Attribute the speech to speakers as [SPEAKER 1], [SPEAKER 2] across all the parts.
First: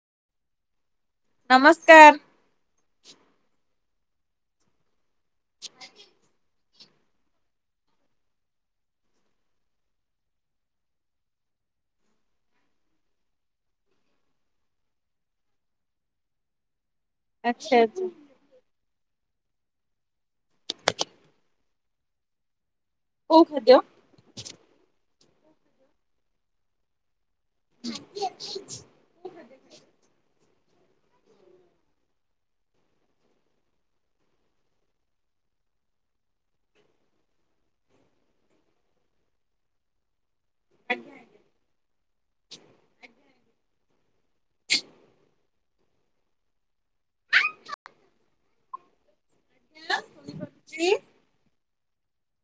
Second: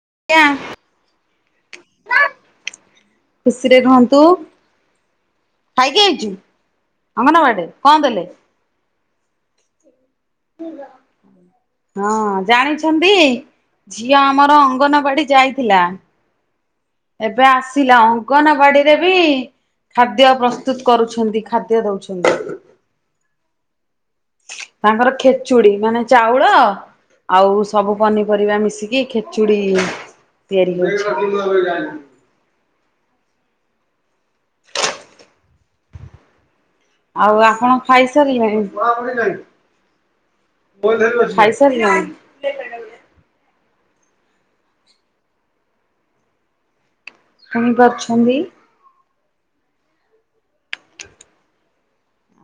[SPEAKER 1] [inaudible]
[SPEAKER 2] ନମସ୍କାର୍।
[SPEAKER 1] କିରେ ଧନ୍ତୁ ଖାଇକି ଆଇଛୁ ଅଙ୍ଗନବାଡିରେ କଣ ଦେଲେ? ହଁ ଜାଣିଛନ୍ତି ଝିଅ ଆମର ଅଙ୍ଗନବାଡି ଯାଇଥିଲା। ଏବେ
[SPEAKER 2] ଆଚ୍ଛା
[SPEAKER 1] ଆସିଲା
[SPEAKER 2] ଆଚ୍ଛା
[SPEAKER 1] ଅଙ୍ଗନବାଡି ରେବି ଖାଦ୍ୟ ପ୍ରସ୍ତୁତ୍ କରୁଛନ୍ତି ଖାଦ୍ୟ ଦଉଛନ୍ତି ।
[SPEAKER 2] କୋଉ ଖାଦ୍ୟ?
[SPEAKER 1] ତାଙ୍କର ଖେଚୁଡି ମାନେ ଚାଉଳ ଆଉ ସବୁ ପନିପରିବା ମିଶିକି ଖେଚୁଡି ତିଆରି କରୁଛି। [inaudible] ଆଉ ଆପଣ ଖାଇସାରିଲେଣି? ଖାଇସାରିଲୁଣି। ଶୁଣିପାରୁଛନ୍ତି?
[SPEAKER 2] [unintelligible]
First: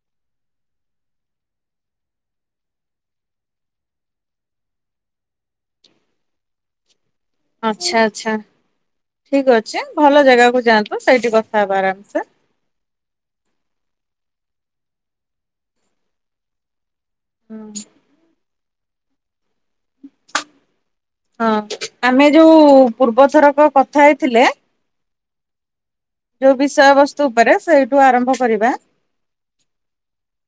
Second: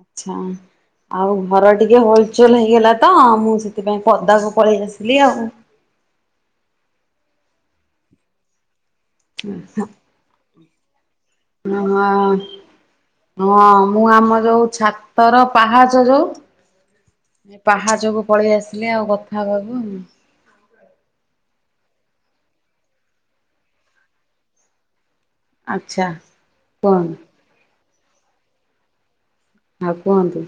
[SPEAKER 1] ଆଚ୍ଛା ଆଉ ଘର ଟିକେ ହୋଲଚୋଲ ହେଇଗଲା ତ ମୁଁ ସେଥିପାଇଁ ପଦାକୁ ପଳେଇ ଆସିଲି ଆଉ।
[SPEAKER 2] ଆଚ୍ଛା ଆଚ୍ଛା। ଠିକ ଅଛି ଭଲ ଜାଗା କ ଯାନ୍ତୁ
[SPEAKER 1] ଉ ହଁ ହଁ। ମୁଁ ଆମ ଯୋଉ ଛାତର ପାହାଚ ଯୋଉ ଏ
[SPEAKER 2] ହଁ
[SPEAKER 1] ପାହାଚକୁ ପଳେଇ ଆସି ଆଉ କ ହଁ ବାବୁ।
[SPEAKER 2] ଆମେ ଯୋଉ ପୂର୍ବଥରକ କଥା ହେଇଥିଲେ
[SPEAKER 1] ଆଚ୍ଛା
[SPEAKER 2] ଯଉ ବିଷୟ
[SPEAKER 1] କୁହନ୍ତୁ।
[SPEAKER 2] ବସ୍ତୁ ଉପରେ ସେଇ ଠୁ ଆରମ୍ଭ କରିବା।
[SPEAKER 1] ଆଉ କୁହନ୍ତୁ।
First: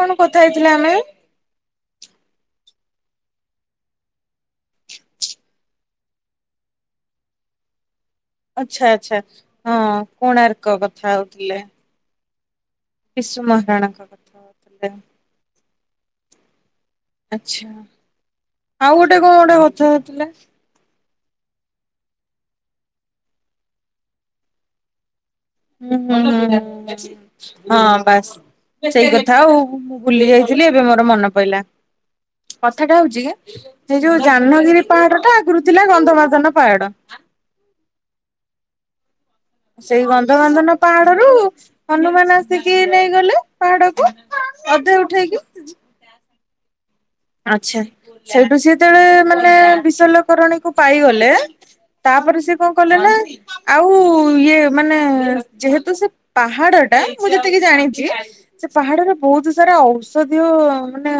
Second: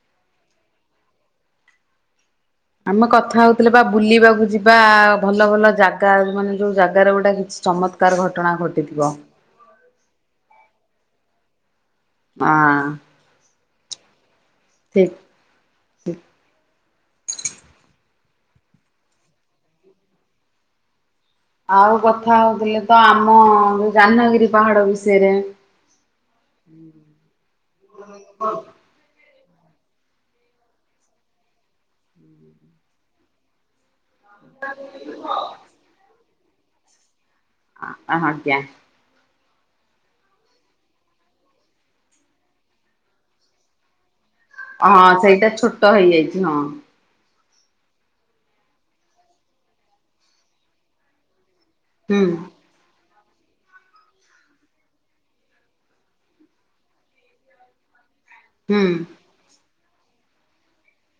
[SPEAKER 2] କଣ କଥା ହେଇଥିଲେ ଆମେ?
[SPEAKER 1] ଆମେ କଥା ହଉଥିଲେ ବା ବୁଲିବାକୁ ଯିବା ଭଲ ଭଲ ଜାଗା ମାନେ ଯୋଉ ଜାଗାରେ ଗୋଟେ କିଛି ଚମତ୍କାର ଘଟଣା
[SPEAKER 2] ଆଛା
[SPEAKER 1] ଘଟିଥିବ ହଁ
[SPEAKER 2] ଆଛା ହଁ କୋଣାର୍କ କଥା ହୋଇଥିଲେ।
[SPEAKER 1] ହଁ।
[SPEAKER 2] ବିଶୁ ମହାରଣା। ଟା।
[SPEAKER 1] ହୁଁ।
[SPEAKER 2] ଆଛା ଆଉ ଗୋଟେ କଣ ଗୋଟେ କଥା ହୋଇଥିଲେ।
[SPEAKER 1] ଆଉ କଥା ହଉଥିଲେ ତ ଆମ ଜାହ୍ନଗିରି ପାହାଡ ବିଷୟରେ।
[SPEAKER 2] ହୁଁ ହୁଁ ହୁଁ ହୁଁ ଉ ହଁ ବାସ୍ ସେଇ ହଁ ଆଉ ମୁଁ ଭୁଲି ଯାଇଥିଲି ଏବେ ମୋର ମନେ ପଇଲା। କଥାଟା ହଉଛି କି ସେଇ ଯୋଉ ଜାହ୍ନଗିରି ପାହାଡଟା ଆଗୁରୁ ଥିଲା ଗନ୍ଧମାର୍ଦ୍ଧନ ପାହାଡ଼।
[SPEAKER 1] ଆ ଆଜ୍ଞା।
[SPEAKER 2] ସେଇ ଗନ୍ଧମାର୍ଦ୍ଧନ ପାହାଡରୁୁ ହନୁମାନ ଆସିକି ନେଇଗଲେ ପାହାଡକୁ। ଅଧେ
[SPEAKER 1] ହଁ
[SPEAKER 2] ଉଠେଇକି
[SPEAKER 1] ସେଇଟା ଛୋଟ ହେଇଯାଇଛି। ହଁ।
[SPEAKER 2] ଆଚ୍ଛା ସେଇଠୁ ସେ ଯେତେବେଳେ ମାନେ ବିଶଲ୍ୟକରଣୀକୁ ପାଇଗଲେ।
[SPEAKER 1] ହୁଁ
[SPEAKER 2] ତାପରେ ସେ କଣ କଲେ ନା ଆଉ ଇଏ ମାନେ ଯେହେତୁ ସେ ପାହାଡ଼ ଟା ମୁଁ ଯେତିକି ଜାଣିଛି ସେ
[SPEAKER 1] ହୁଁ
[SPEAKER 2] ପାହାଡରେ ବହୁତ ସାରା ଆଉ ଷଧୗ ମାନେ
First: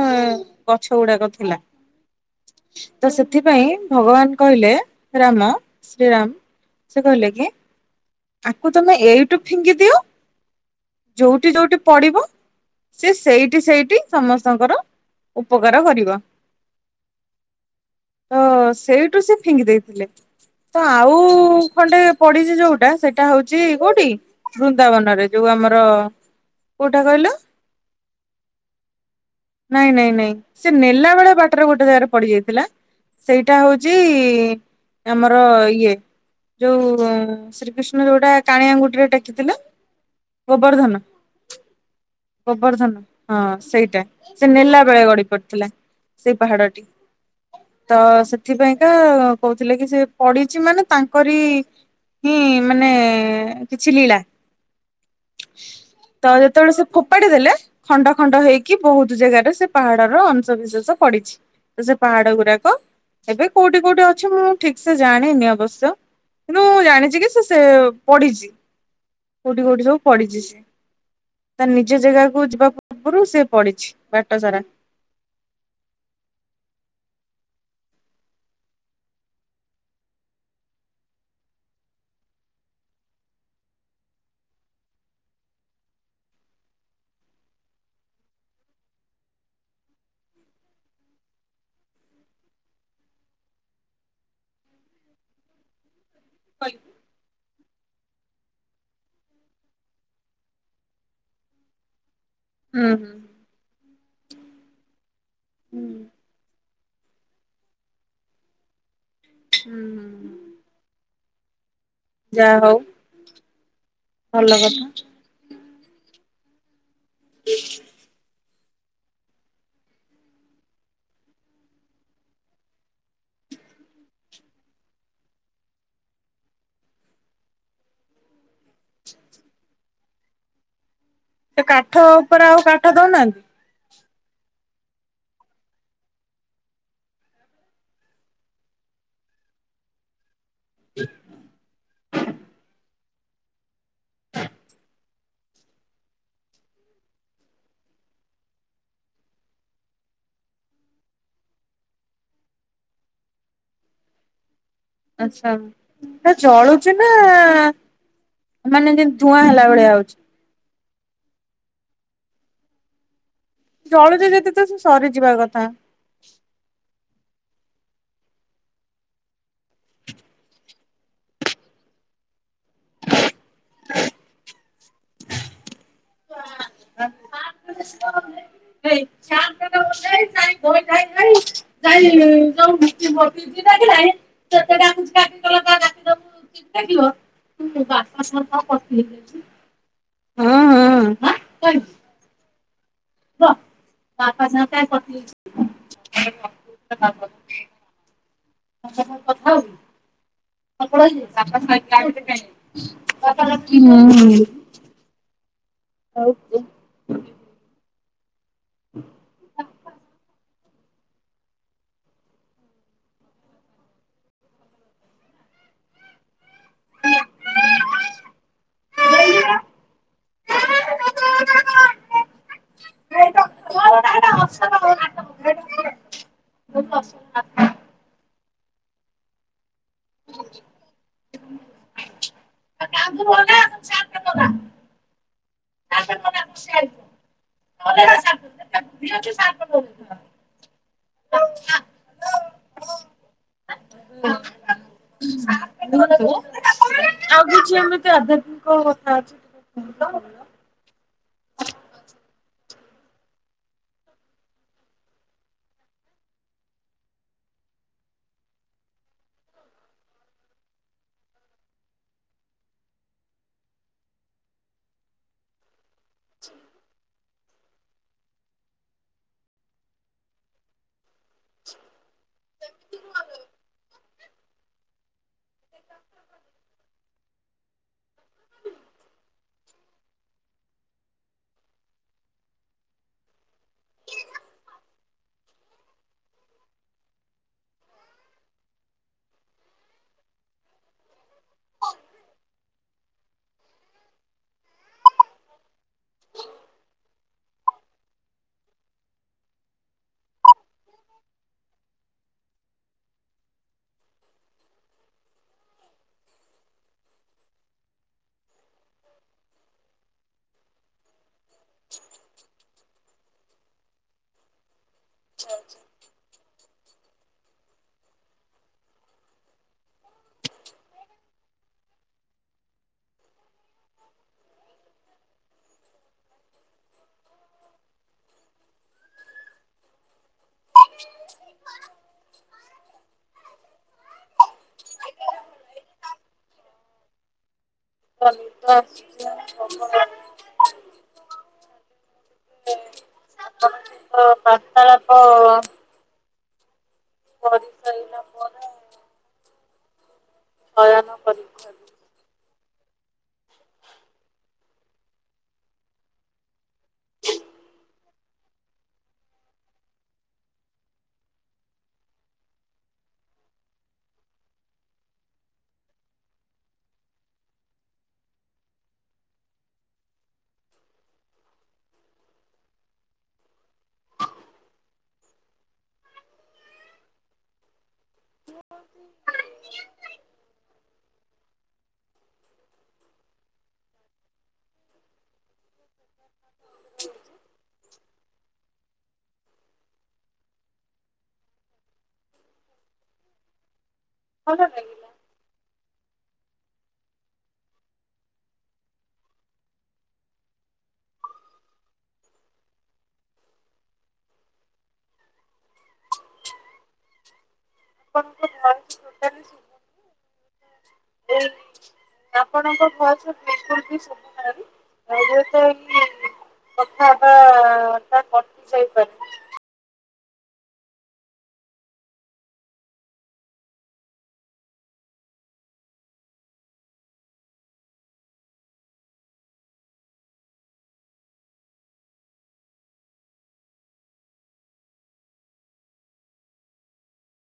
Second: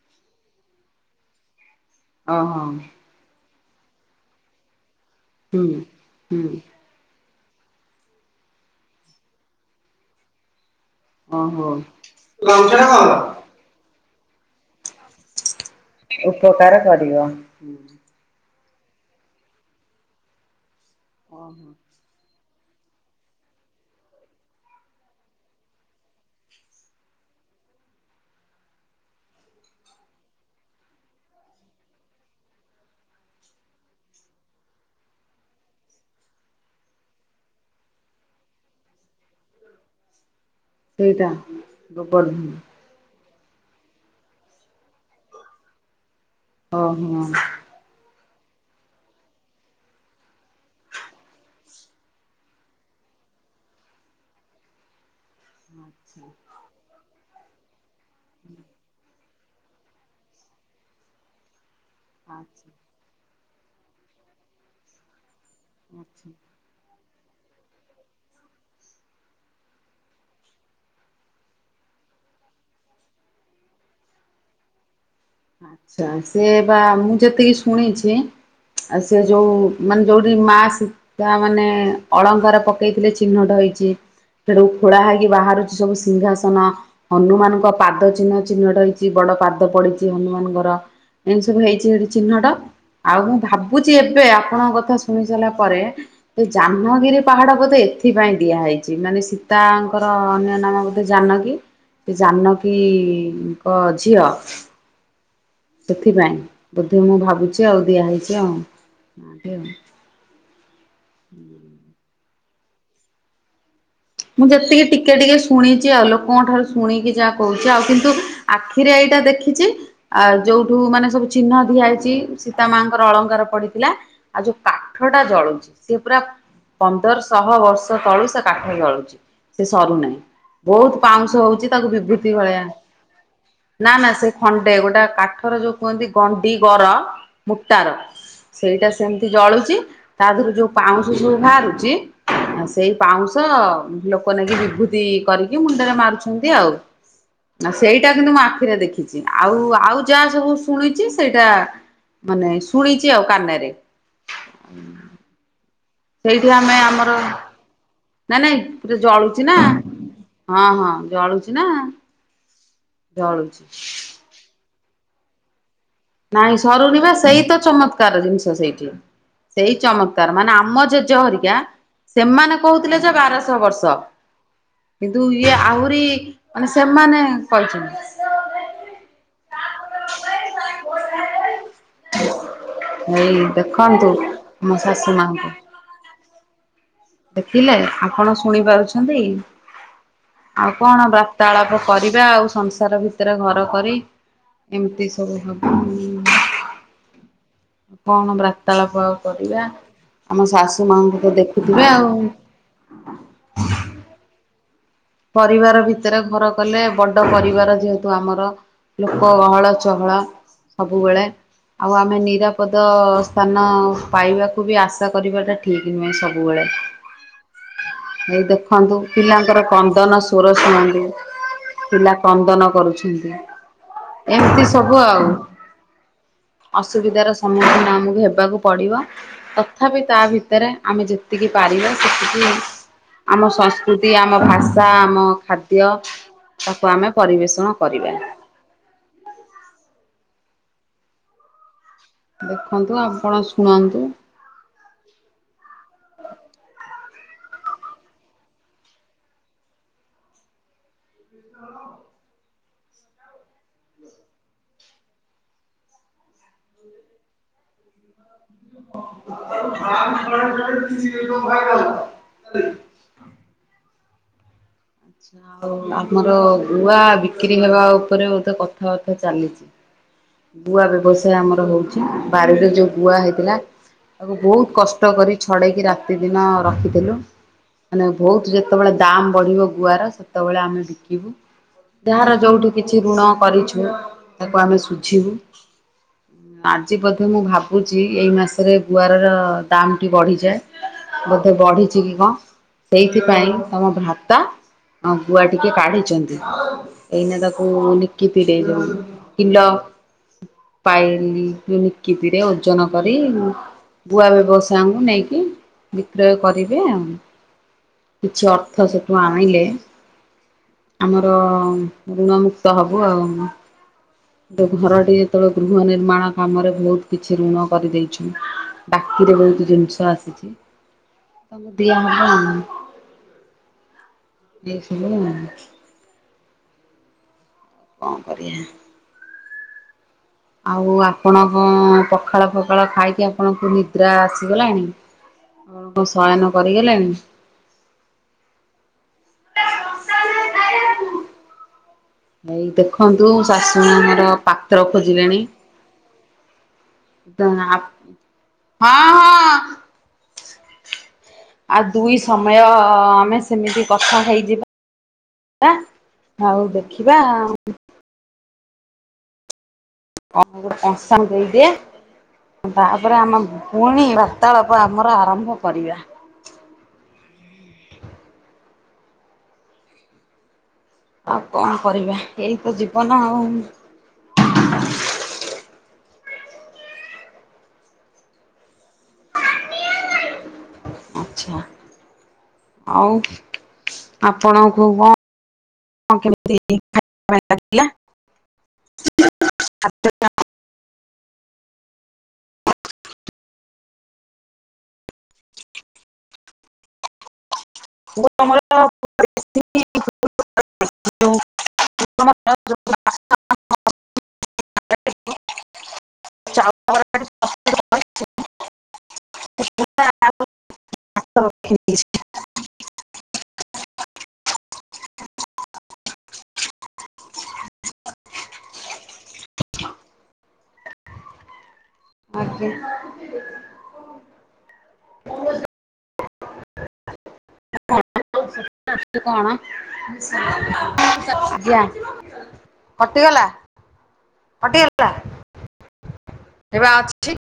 [SPEAKER 2] ଗଛ ଗୁଡ଼ାକ ଥିଲା।
[SPEAKER 1] ଓ ହୋ।
[SPEAKER 2] ପାଇଁ ଭଗବାନ କହିଲେ ରାମ
[SPEAKER 1] ହୁଁ
[SPEAKER 2] ଶ୍ରୀରାମ
[SPEAKER 1] ହୁଁ
[SPEAKER 2] ସେ କହିଲେ କି ଆକୁ ତମେ ଏଇଠୁ ଫିଙ୍ଗି ଦିଅ। ଯୋଉଠି
[SPEAKER 1] ଓହୋ।
[SPEAKER 2] ଯୋଉଠି ପଡିବ
[SPEAKER 1] ଗାମୁଛା ଟା କଣ
[SPEAKER 2] ସେ
[SPEAKER 1] ହେଲା?
[SPEAKER 2] ସେଇଠି ସେଇଠି ସମସ୍ତଙ୍କର ଉପକାର କରିବ
[SPEAKER 1] ଉପକାର କରିବ ।
[SPEAKER 2] ତ ସେଇଠୁ ସେ ଫିଙ୍ଗି ଦେଇଥିଲେ। ତ ଆଉ ଖଣ୍ଡେ ପଡ଼ିଛି ଯୋଉଟା ସେଟା ହଉଛି କୋଉଠି ବୃନ୍ଦାବନରେ ଯୋଉ ଆମର କୋଉଟା କହିଲ ନାଇଁ ନାଇଁ ନାଇଁ ସେ ନେଲା ବେଳେ ବାଟରେ ଗୋଟେ ଜାଗାରେ ପଡ଼ିଯାଇଥିଲା ସେଇଟା ହଉଛି ଆମର ଇଏ ଯୋଉ ଶ୍ରୀକୃଷ୍ଣ ଯୋଉଟା କାଣିଆଙ୍ଗୁଠିରେ ଟେକିଥିଲେ ଗୋଵର୍ଧନ
[SPEAKER 1] ସେଇଟା ଗୋବର ଧନ
[SPEAKER 2] ଗୋବର୍ଧନ । ହଁ ସେଇଟା ସେ ନେଲା ବେଳେ ଗଡ଼ି ପଡ଼ଥିଲା। ସେ ପାହାଡ଼ଟି
[SPEAKER 1] ଓହୋ
[SPEAKER 2] ତ ସେ ସେଥିପାଇଁକା କହୁଥିଲେ କି ସେ ପଡ଼ିଛି ମାନେ ତାଙ୍କରି ହିଁ ମାନେ କିଛି ଲୀଳା ।
[SPEAKER 1] [inaudible]
[SPEAKER 2] ଫୋପାଡିଦେଲେ ଖଣ୍ଡ ଖଣ୍ଡ ହେଇକି ବହୁତ ଜାଗାରେ ଏ ସେ ପା ତାର ଅଂଶବିଶେଷ ପଡ଼ିଛି। ତ ସେ ପାହାଡ଼ ଗୁଡାକ ଏବେ କୋଉଠି କୋଉଠି ଅଛି ମୁଁ ଠିକ୍ ସେ ଜାଣିନି ଅବଶ୍ୟ
[SPEAKER 1] ଆଚ୍ଛା।
[SPEAKER 2] କିନ୍ତୁ ମୁଁ ଜାଣି [unintelligible] ସେ ସେ ପଡ଼ିଚି। କୋଉଠି କୋଉଠି ସବୁ ପଡ଼ିଛି ସେ, ତା ନିଜ ଜାଗାକୁ ଯିବା ପୂର୍ବରୁ ସେ ପଡ଼ିଛି ବାଟ ସାରା।
[SPEAKER 1] ଆଚ୍ଛା, ସେ ବା ମୁଁ ଯେତିକି ଶୁଣିଛି ସେ ଯୋଉ ମାନେ ଯୋଉଠି ମା ସୀତା ମାନେ ଅଳଙ୍କାର ପକେଇଥିଲେ ଚିହ୍ନଟ ହେଇଛି ସେଟାକୁ ଖୋଳା ହେଇକି ବାହାରୁଛି ସବୁ ସିଂହାସନ ହନୁମାନଙ୍କ ପାଦ ଚିହ୍ନ ଚିହ୍ନଟ ହେଇଛି ବଡ ପାଦ ପଡି ହନୁମାନଙ୍କର ଏମିତି ସବୁ ହେଇଛି ଏଠି ଚିହ୍ନଟ ଆଉ ମୁଁ ଭାବୁଛି ଏବେ ଆପଣଙ୍କ କଥା ଶୁଣି ସାରିଲା ପରେ ଏ। [unintelligible] ପାହାଡ ବୋଧେ ଏଥିପାଇଁ ଦିଆହେଇଛି। ମାନେ ସୀତାଙ୍କର ଅନ୍ୟ ନାମ ବୋଧେ ଜାନକୀ । ଜାନକୀ
[SPEAKER 2] ହୁଁ ହୁଁ।
[SPEAKER 1] ଙ୍କ ଝିଅ
[SPEAKER 2] ହୁଁ
[SPEAKER 1] ସେଥିପାଇଁ ବୋଧେ ମୁଁ ଭାବୁଛି ଆଉ ଦିଆ ହେଇଛି ଆଉ।
[SPEAKER 2] ହୁଁ
[SPEAKER 1] [inaudible]
[SPEAKER 2] ଯାହା ହଉ।
[SPEAKER 1] ମୁଁ
[SPEAKER 2] ଭଲ
[SPEAKER 1] ଯେତିକି
[SPEAKER 2] କଥା
[SPEAKER 1] ଟିକେ ଟିକେ ଶୁ ଶୁଣିଛି ଆଉ ଲୋକଙ୍କ ଠାରୁ ଶୁଣିକି ଯାହା କହୁଛ ଆଉ କିନ୍ତୁ ଆଖିରେ ଏଇଟା ଦେଖିଛି। ଆ ଯୋଉଠୁ ମାନେ ସବୁ ଚିହ୍ନ ଦିଆ ହେଇଛି ସୀତା ମାଙ୍କର ଅଳଙ୍କାର ପଡିଥିଲା। ଆଉ ଯୋଉ କାଠ ଟା ଜଳୁଛି ସେ ପୁରା ପନ୍ଦରଶହ ବର୍ଷ ତଳୁ ସେ କାଠ ଜଳୁଛି। ସେ ସରୁ ନାହିଁ ବହୁତ ପାଉଁଶ
[SPEAKER 2] ସେ
[SPEAKER 1] ହଉଛି ତାକୁ
[SPEAKER 2] କାଠ
[SPEAKER 1] ବିଭୂତି
[SPEAKER 2] ଉପରେ ଆଉ
[SPEAKER 1] ଭଳିଆ
[SPEAKER 2] କାଠ ଦଉନାହାନ୍ତି?
[SPEAKER 1] ନା ନା ସେ ଖଣ୍ଡେ ଗୋଟେ କାଠର ଯୋଉ କୁହନ୍ତି ଗଣ୍ଡି ଗର ମୁଟାର ସେଇଟା ସେମିତି ଜଳୁଛି ତା ଦେହରୁ ଯୋଉ ପାଉଁଶ ସବୁ ବାହାରୁଛି ଆଉ ସେଇ ପାଉଁଶ ତ ଲୋକ ନେଇକି ବିଭୂତି କରିକି ମୁଣ୍ଡରେ ମାରୁଛନ୍ତି ଆଉ। ସେଇଟା କିନ୍ତୁ ମୁଁ ଆଖିରେ ଦେଖିଛି ଆଉ ଆଉ ଯାହା ସବୁ ଶୁଣିଛି ସେଇଟା ମାନେ ଶୁଣିଛି ଆଉ କାନରେ।
[SPEAKER 2] ଆଚ୍ଛା। ଏ
[SPEAKER 1] ସେଇଠି ଆମେ
[SPEAKER 2] ଜଳୁଛି ନା
[SPEAKER 1] ଆମର ନା
[SPEAKER 2] ମାନେ
[SPEAKER 1] ନାଇଁ
[SPEAKER 2] ଯେମିତି ଧୂଆଁ
[SPEAKER 1] ଜଳୁଛି ନା।
[SPEAKER 2] ହେଲା ଭଳିଆ ହଉଛି।
[SPEAKER 1] ହଁ ହଁ। ଜଳୁଛି ନା। ଜଳୁଛି।
[SPEAKER 2] ଜଳୁଛି ଯେତେ ଥର ସେ ସରି ଯିବା କଥା।
[SPEAKER 1] ନାଇଁ ସରୁନି ବା ସେଇ ତ ଚମତ୍କାର ଜିନିଷ ସେଇଠି। ସେଇ ଚମତ୍କାର ମାନେ ଆମ ଜେଜେ ହେରିକା ସେମାନେ କହୁଥିଲେ ଯେ ବାରଶହ ବର୍ଷ କିନ୍ତୁ ଇଏ ଆହୁରି ମାନେ ସେମାନେ କହିଛନ୍ତି। ଏଇ ଦେଖନ୍ତୁ ମୋ ଶାଶୁ ମାଙ୍କୁ। ଦେଖିଲେ ଆପଣ ଶୁଣି ପାରୁଛନ୍ତି।
[SPEAKER 2] [unintelligible]
[SPEAKER 1] ଆଉ କଣ
[SPEAKER 2] ହୁଁ
[SPEAKER 1] ବାର୍ତାଳାପ କରିବା ଆଉ ସଂସାର ଭିତରେ ଘର କରି
[SPEAKER 2] ହ [unintelligible]
[SPEAKER 1] ଏମିତି ସବୁ ହବ [inaudible] କଣ ବାର୍ତାଳାପ ଆଉ କରିବା ଆମ ସ
[SPEAKER 2] [unintelligible]
[SPEAKER 1] ପରିବାର ଭି ତ ରେ ଘର କଲେ ବ ଛୋଟ ପରିବାର ଯେହେତୁ ଆମର ଲୋକ ଗହଳ ଚହଳ ସବୁବେଳେ ଆଉ ଆମେ ନିରାପଦ ସ୍ଥାନ ପାଇବାକୁ ବି ଆଶା କରିବାଟା ଠିକ ନୁହେଁ ସବୁବେଳେ ଏଇ ଦେଖନ୍ତୁ ପିଲାଙ୍କର କ କ୍ରନ୍ଦନ ସ୍ୱର ଶୁଣନ୍ତୁ ପିଲା କ୍ରନ୍ଦନ କରୁଛନ୍ତି। ଏମିତି ସବୁ ଆଉ [inaudible] ଅସୁବିଧାର ସମ୍ମୁଖୀନ ଆମକୁ ହେବାକୁ ପଡ଼ିବ ଅ ତଥାପି ତା ଭିତରେ ଆମେ ଯେତିକି ପାରିବା ସେତିକି ଆମ ସଂସ୍କୃତି ଆମ ଭା ହଁ ଖା କରିବା
[SPEAKER 2] [unintelligible] [unintelligible]
[SPEAKER 1] ଦେଖନ୍ତୁ ଆପଣ ଶୁଣନ୍ତୁ?
[SPEAKER 2] [unintelligible] ଆଉ କିଛି ଏମିତି ଆଧାତ୍ମିକ କଥା ଅଛି
[SPEAKER 1] [unintelligible] ଆଛା ଆଉ ଆମର ଗୁଆ ବିକ୍ରି ହେବା ଉପରେ ବୋଧେ କଥାବାର୍ତ୍ତା ଚାଲିଛି ଗୁଆ ବ୍ୟବସାୟ ଆମର ହଉଛି ବାରିରେ ଯୋଉ ଗୁଆ ହେଇଥିଲା ତାକୁ ବହୁତ କଷ୍ଟ କରି ଛଡେଇକି ରାତି ଦିନ ରଖିଥିଲୁ ମାନେ ବହୁତ ଯେତେବେଳେ ଦାମ ବଢିବ ଗୁଆର ସେତେବେଳେ ଆମେ ବିକିବୁ ଯାହାର ଯୋଉଠି କିଛି ଋଣ କରିଛୁ ତାକୁ ଆମେ ଶୁଝିବୁ ଆଜି ବୋଧେ ମୁଁ ଭାବୁଛି ଏଇ ମାସରେ ଗୁଆରର ଦାମଟି ବଢିଯାଏ ବୋଧେ ବଢିଛି କି କଣ ସେଇଥିପାଇଁ ତମ ଭାତା ଆ ଗୁଆ ଟିକେ କାଢିଛନ୍ତି ଏଇନା ତାକୁ ନିକିତିରେ ଯୋଉ କିଲ ପାଇଲି ନିକିତିରେ ଓଜନ କରି ଗୁଆ ବ୍ୟବସାୟଙ୍କୁ ନେଇକି ବିକ୍ରୟ କରିବେ ଆଉ କିଛି ଅର୍ଥ ସେଠୁ ଆଣି ଆମର ଋଣ ମୁକ୍ତ ହବୁ ଆଉ [inaudible] ଦ ଘର ଯେତେବେଳେ ଗୃହ ନିର୍ମାଣ କାମରେ ବହୁତ କିଛି ଋଣ କରିଦେଇଛୁ ବାକିରେ ବହୁତ ଜିନିଷ ଆସିଛି ତମ ଦିଆ ହବ ଆ [unintelligible] କଣ କରିବା। ଆଉ ଆପଣ କଣ ପଖାଳ ପଖାଳ ଖାଇକି ଆପଣଙ୍କୁ ନିଦ୍ରା ଆସିଗଲାଣି କଣ ଶୟନ କରିଗଲେଣି? ଭାଇ ଦେଖନ୍ତୁ ଶାଶୁ ଆମର ପାତ୍ର
[SPEAKER 2] ବାର୍ତ୍ତାଳାପ
[SPEAKER 1] ଖୋଜିଲେଣି। ତ ହଁ
[SPEAKER 2] କରିସାରିଲା ପରେ
[SPEAKER 1] ହଁ।
[SPEAKER 2] ହୟନ
[SPEAKER 1] ଆଉ ଦୁଇ ସମୟ ଆମେ ସେମିତି କଥା ହେଇଯିବା ଆଉ ଦେଖିବା। [unintelligible] ଦେଇଦିଏ ତାପରେ ଆମେ ପୁଣି ବାର୍ତ୍ତାଳାପ ଆମର ଆରମ୍ଭ କରିବା। ଆଉ କଣ କରିବା ଏଇତ ଜୀବନ ଆଉ
[SPEAKER 2] [inaudible]
[SPEAKER 1] ଆଛା ଆଉ ଆପଣଙ୍କୁ କଣ? [unintelligible] [unintelligible]
[SPEAKER 2] ଭଲ ଲାଗିଲା।
[SPEAKER 1] [unintelligible] [unintelligible]
[SPEAKER 2] ଆପଣଙ୍କ ଭୋଏସ ଟଟାଲି ଶୁଭୁନି। ଆପଣଙ୍କ ଭୋଇସ [unintelligible] କଥା ବା ତା କଟି ଯାଇପାରେ
[SPEAKER 1] ଆଜ୍ଞା କଣ ଯା କଟିଗଲା କଟିଗଲା ଏଇ ବା ଅଛି।